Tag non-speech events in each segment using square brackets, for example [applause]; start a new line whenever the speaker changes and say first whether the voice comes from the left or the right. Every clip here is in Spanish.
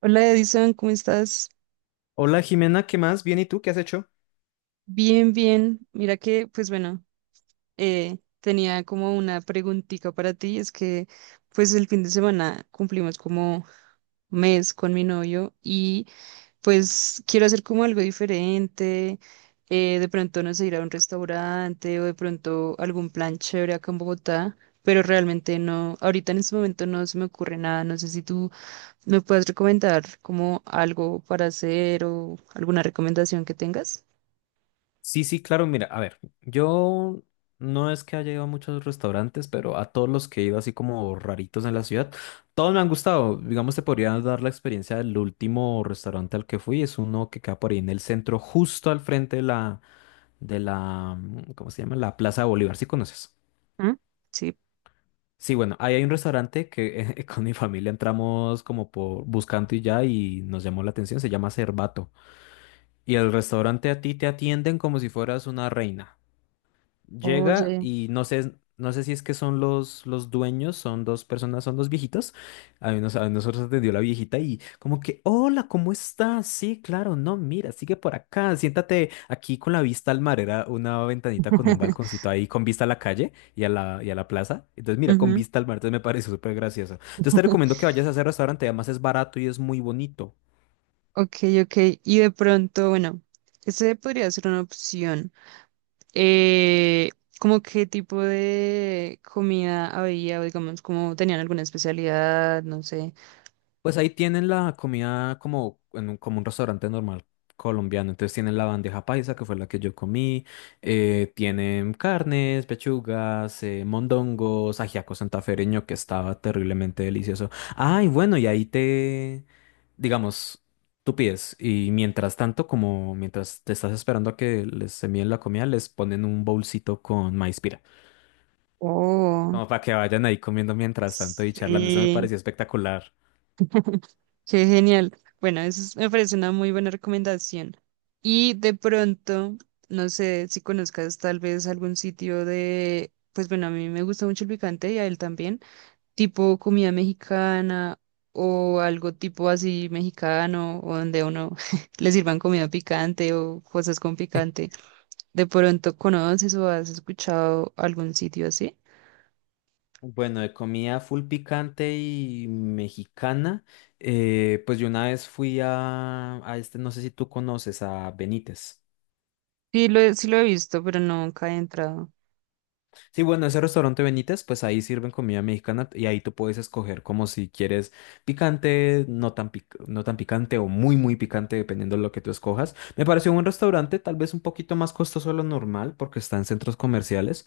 right: Hola Edison, ¿cómo estás?
left: Hola Jimena, ¿qué más? Bien, ¿y tú qué has hecho?
right: Bien, bien. Mira que, pues bueno, tenía como una preguntita para ti. Es que, pues el fin de semana cumplimos como mes con mi novio y pues quiero hacer como algo diferente. De pronto, no sé, ir a un restaurante o de pronto algún plan chévere acá en Bogotá, pero realmente no, ahorita en este momento no se me ocurre nada. No sé si tú ¿me puedes recomendar como algo para hacer o alguna recomendación que tengas?
left: Sí, sí, claro, mira, a ver, yo no es que haya ido a muchos restaurantes, pero a todos los que he ido así como raritos en la ciudad, todos me han gustado. Digamos, te podría dar la experiencia del último restaurante al que fui, es uno que queda por ahí en el centro, justo al frente de la, ¿cómo se llama? La Plaza de Bolívar, ¿sí conoces?
right: ¿Mm? Sí.
left: Sí, bueno, ahí hay un restaurante que [laughs] con mi familia entramos como por buscando y ya y nos llamó la atención, se llama Cervato. Y el restaurante a ti te atienden como si fueras una reina. Llega
right: Oye.
left: y no sé, no sé si es que son los dueños, son dos personas, son dos viejitos. A mí nos- a nosotros atendió la viejita y como que, hola, ¿cómo estás? Sí, claro, no, mira, sigue por acá, siéntate aquí con la vista al mar. Era una ventanita con un
right: [laughs]
left: balconcito ahí con vista a la calle y a la plaza. Entonces, mira, con
right: Ujú.
left: vista al mar, entonces me pareció súper gracioso. Entonces te recomiendo que
right: [laughs]
left: vayas a ese restaurante, además es barato y es muy bonito.
right: Ok, ok. Y de pronto, bueno, ese podría ser una opción. Eh, ¿Cómo qué tipo de comida había? O digamos, ¿cómo tenían alguna especialidad? No sé.
left: Pues ahí tienen la comida como, en un, como un restaurante normal colombiano. Entonces tienen la bandeja paisa, que fue la que yo comí. Tienen carnes, pechugas, mondongos, ajiaco santafereño, que estaba terriblemente delicioso. Ay, bueno, y ahí te, digamos, tú pides. Y mientras tanto, como mientras te estás esperando a que les envíen la comida, les ponen un bolsito con maíz pira.
right: Oh,
left: Como para que vayan ahí comiendo mientras tanto y charlando. Eso me
right: sí.
left: pareció espectacular.
right: Qué genial. Bueno, eso es- me parece una muy buena recomendación. Y de pronto, no sé si conozcas tal vez algún sitio de, pues bueno, a mí me gusta mucho el picante y a él también, tipo comida mexicana o algo tipo así mexicano, o donde a uno [laughs] le sirvan comida picante o cosas con picante. ¿De pronto conoces o has escuchado algún sitio así?
left: Bueno, de comida full picante y mexicana, pues yo una vez fui a este, no sé si tú conoces, a Benítez.
right: Sí lo he visto, pero nunca he entrado.
left: Sí, bueno, ese restaurante Benítez, pues ahí sirven comida mexicana y ahí tú puedes escoger como si quieres picante, no tan, pic- no tan picante o muy, muy picante, dependiendo de lo que tú escojas. Me pareció un restaurante tal vez un poquito más costoso de lo normal porque está en centros comerciales.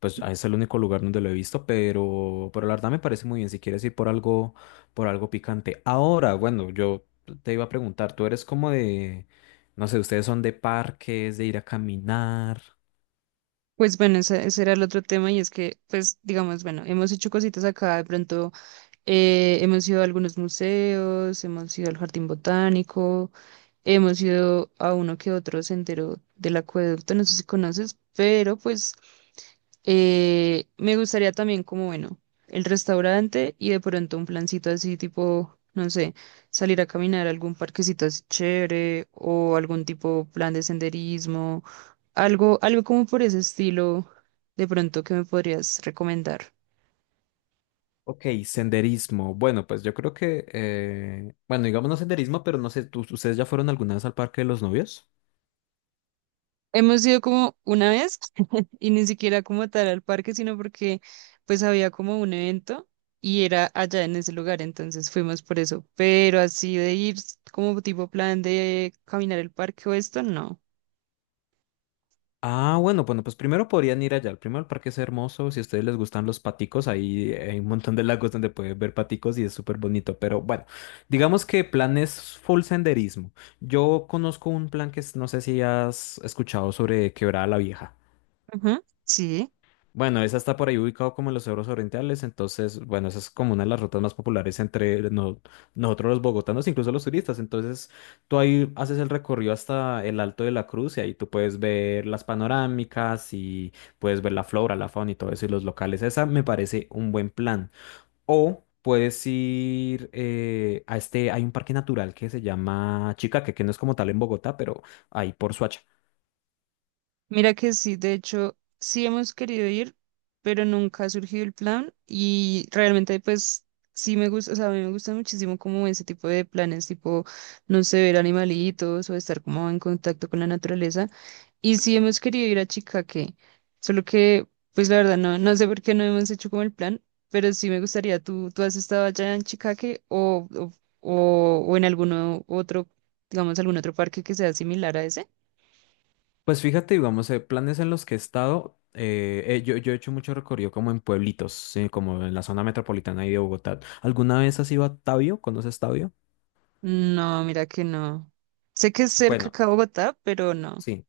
left: Pues es el único lugar donde lo he visto, pero la verdad me parece muy bien si quieres ir por algo picante. Ahora, bueno, yo te iba a preguntar, tú eres como de, no sé, ustedes son de parques, de ir a caminar.
right: Pues bueno, ese era el otro tema y es que, pues digamos, bueno, hemos hecho cositas acá, de pronto hemos ido a algunos museos, hemos ido al jardín botánico, hemos ido a uno que otro sendero del acueducto, no sé si conoces, pero pues me gustaría también como, bueno, el restaurante y de pronto un plancito así tipo, no sé, salir a caminar a algún parquecito así chévere o algún tipo plan de senderismo, algo, algo como por ese estilo, de pronto que me podrías recomendar.
left: Ok, senderismo. Bueno, pues yo creo que, bueno, digamos no senderismo, pero no sé, ¿tú- ¿ustedes ya fueron alguna vez al Parque de los Novios?
right: Hemos ido como una vez [laughs] y ni siquiera como tal al parque, sino porque pues había como un evento y era allá en ese lugar, entonces fuimos por eso. Pero así de ir como tipo plan de caminar el parque o esto, no.
left: Ah, bueno, bueno, pues primero podrían ir allá. Primero el parque es hermoso. Si a ustedes les gustan los paticos, ahí hay un montón de lagos donde pueden ver paticos y es súper bonito. Pero bueno, digamos que plan es full senderismo. Yo conozco un plan que es- no sé si has escuchado sobre Quebrada la Vieja.
right: Ujú, sí,
left: Bueno, esa está por ahí ubicado como en los cerros orientales, entonces, bueno, esa es como una de las rutas más populares entre no- nosotros los bogotanos, incluso los turistas. Entonces, tú ahí haces el recorrido hasta el Alto de la Cruz y ahí tú puedes ver las panorámicas y puedes ver la flora, la fauna y todo eso y los locales. Esa me parece un buen plan. O puedes ir a este, hay un parque natural que se llama Chicaque, que no es como tal en Bogotá, pero ahí por.
right: mira que sí, de hecho sí hemos querido ir, pero nunca ha surgido el plan y realmente pues sí me gusta, o sea, a mí me gusta muchísimo como ese tipo de planes, tipo, no sé, ver animalitos o estar como en contacto con la naturaleza. Y sí hemos querido ir a Chicaque, solo que, pues la verdad, no, no sé por qué no hemos hecho como el plan, pero sí me gustaría, ¿tú has estado allá en Chicaque o en alguno otro, digamos, algún otro parque que sea similar a ese?
left: Pues fíjate, digamos, planes en los que he estado, yo he hecho mucho recorrido como en pueblitos, como en la zona metropolitana ahí de Bogotá. ¿Alguna vez has ido a Tabio? ¿Conoces Tabio?
right: No, mira que no. Sé que es cerca
left: Bueno,
right: acá a Bogotá, pero no.
left: sí.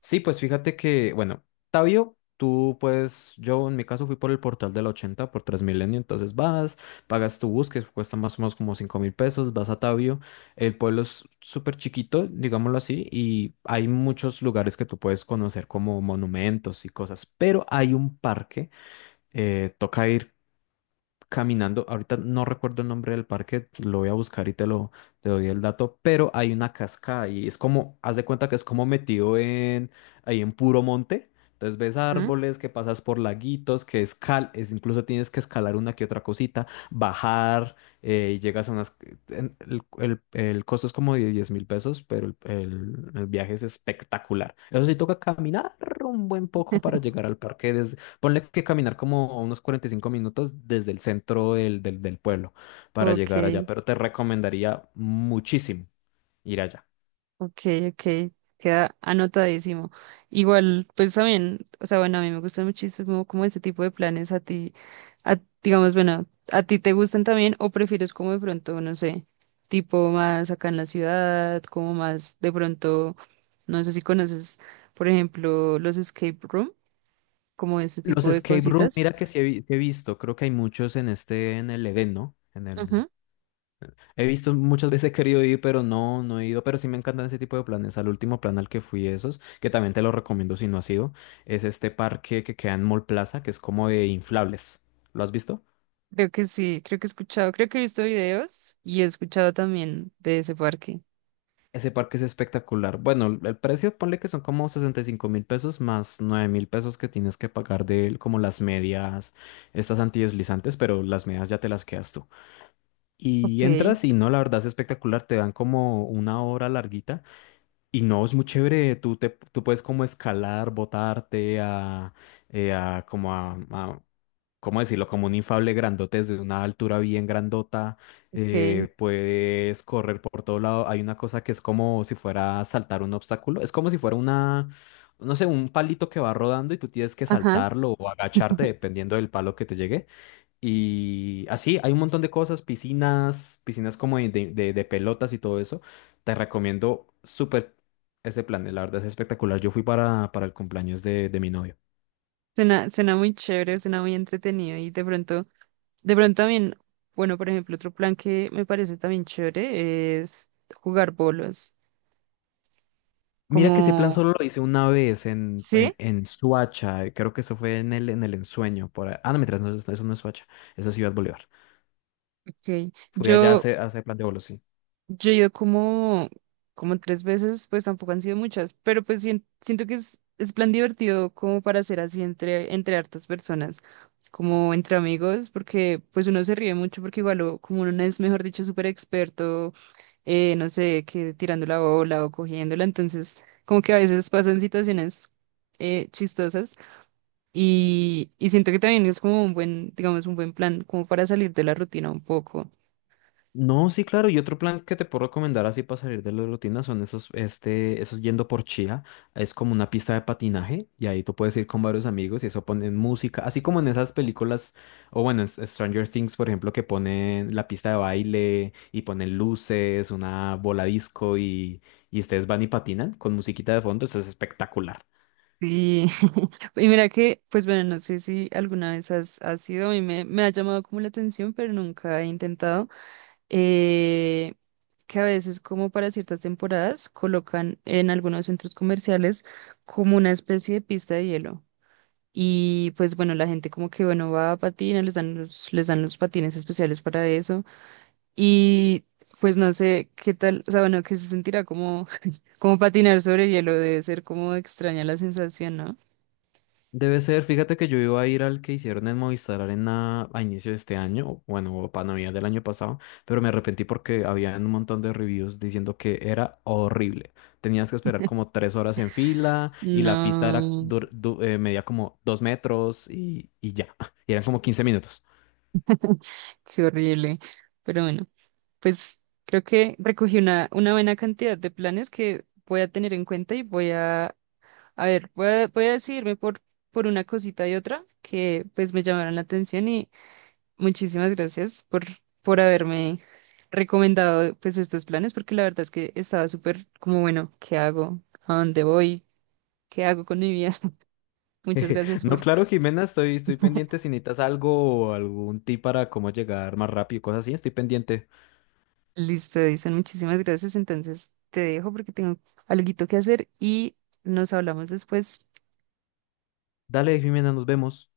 left: Sí, pues fíjate que, bueno, Tabio, tú pues, yo en mi caso fui por el portal del 80 por Transmilenio, entonces vas, pagas tu bus, que cuesta más o menos como 5 mil pesos, vas a Tabio, el pueblo es súper chiquito, digámoslo así, y hay muchos lugares que tú puedes conocer como monumentos y cosas, pero hay un parque toca ir caminando. Ahorita no recuerdo el nombre del parque, lo voy a buscar y te doy el dato, pero hay una cascada y es como, haz de cuenta que es como metido en ahí en puro monte. Entonces ves
right: ¿Mm?
left: árboles, que pasas por laguitos, que escal, es, incluso tienes que escalar una que otra cosita, bajar, y llegas a unas... en- El costo es como de 10 mil pesos, pero el viaje es espectacular. Eso sí, toca caminar un buen poco para llegar al parque. Ponle que caminar como unos 45 minutos desde el centro del pueblo para
right: Ok.
left: llegar allá, pero te recomendaría muchísimo ir allá.
right: Ok, ok, queda anotadísimo. Igual, pues también, o sea, bueno, a mí me gustan muchísimo como ese tipo de planes a ti, a- digamos, bueno, ¿a ti te gustan también o prefieres como de pronto, no sé, tipo más acá en la ciudad, como más de pronto, no sé si conoces, por ejemplo, los escape room, como ese
left: Los
right: tipo de
left: escape room,
right: cositas?
left: mira que sí he, vi- sí he visto, creo que hay muchos en este, en el Edén, ¿no? En el,
right: Ujú,
left: he visto muchas veces he querido ir, pero no, no he ido, pero sí me encantan ese tipo de planes. Al último plan al que fui esos, que también te lo recomiendo si no has ido, es este parque que queda en Mall Plaza, que es como de inflables. ¿Lo has visto?
right: creo que sí, creo que he escuchado, creo que he visto videos y he escuchado también de ese parque.
left: Ese parque es espectacular. Bueno, el precio, ponle que son como 65 mil pesos más 9 mil pesos que tienes que pagar de como las medias, estas antideslizantes, pero las medias ya te las quedas tú. Y
right: Ok,
left: entras y no, la verdad es espectacular. Te dan como una hora larguita y no, es muy chévere. Tú puedes como escalar, botarte a como a- ¿cómo decirlo? Como un infable grandote desde una altura bien grandota,
right: ok,
left: puedes correr por todo lado. Hay una cosa que es como si fuera saltar un obstáculo, es como si fuera una, no sé, un palito que va rodando y tú tienes que
right: ajá.
left: saltarlo o agacharte dependiendo del palo que te llegue. Y así, hay un montón de cosas, piscinas, como de, de pelotas y todo eso. Te recomiendo súper ese plan, la verdad es espectacular. Yo fui para el cumpleaños de mi novia.
right: Suena, suena muy chévere, suena muy entretenido y de pronto también, bueno, por ejemplo, otro plan que me parece también chévere es jugar bolos,
left: Mira que ese plan
right: como,
left: solo lo hice una vez
right: ¿sí?
left: en Suacha, creo que eso fue en el ensueño. Por ahí. Ah, no, mientras no, eso no es Suacha, eso es Ciudad Bolívar.
right: Ok,
left: Fui allá
right: yo,
left: a ese plan de bolos, sí.
right: yo he ido como, como tres veces, pues tampoco han sido muchas, pero pues sien- siento que es plan divertido como para hacer así entre, entre hartas personas, como entre amigos, porque pues uno se ríe mucho porque igual o- como uno no es, mejor dicho, súper experto no sé, que tirando la bola o cogiéndola. Entonces, como que a veces pasan situaciones chistosas y siento que también es como un buen, digamos, un buen plan, como para salir de la rutina un poco.
left: No, sí, claro. Y otro plan que te puedo recomendar así para salir de la rutina son esos, este, esos yendo por Chía. Es como una pista de patinaje y ahí tú puedes ir con varios amigos y eso ponen música, así como en esas películas, o bueno, en S- Stranger Things, por ejemplo, que ponen la pista de baile y ponen luces, una bola disco y ustedes van y patinan con musiquita de fondo. Eso es espectacular.
right: Y, [laughs] y mira que, pues bueno, no sé si alguna vez has, has sido, a mí me, me ha llamado como la atención, pero nunca he intentado, eh, que a veces como para ciertas temporadas colocan en algunos centros comerciales como una especie de pista de hielo. Y pues bueno, la gente como que bueno va a patinar, les dan los patines especiales para eso. Y pues no sé qué tal, o sea, bueno, que se sentirá como, [laughs] como patinar sobre hielo, debe ser como extraña la sensación, ¿no?
left: Debe ser, fíjate que yo iba a ir al que hicieron en Movistar Arena a inicio de este año, o bueno, o para Navidad del año pasado, pero me arrepentí porque había un montón de reviews diciendo que era horrible. Tenías que esperar como 3 horas en fila y la pista era
right: No,
left: dur- du- medía como 2 metros y ya, [laughs] y eran como 15 minutos.
right: qué horrible. Pero bueno, pues creo que recogí una buena cantidad de planes que voy a tener en cuenta y voy a ver, voy a, voy a decidirme por una cosita y otra que pues me llamaron la atención. Muchísimas gracias por haberme recomendado pues estos planes, porque la verdad es que estaba súper como, bueno, ¿qué hago? ¿A dónde voy? ¿Qué hago con mi vida? [laughs] Muchas
left: [laughs]
right: gracias
left: No,
right: por...
left: claro, Jimena, estoy pendiente
right: [laughs]
left: si necesitas algo o algún tip para cómo llegar más rápido y cosas así, estoy pendiente.
right: Listo, Edison, muchísimas gracias. Entonces te dejo porque tengo algo que hacer y nos hablamos después.
left: Dale, Jimena, nos vemos.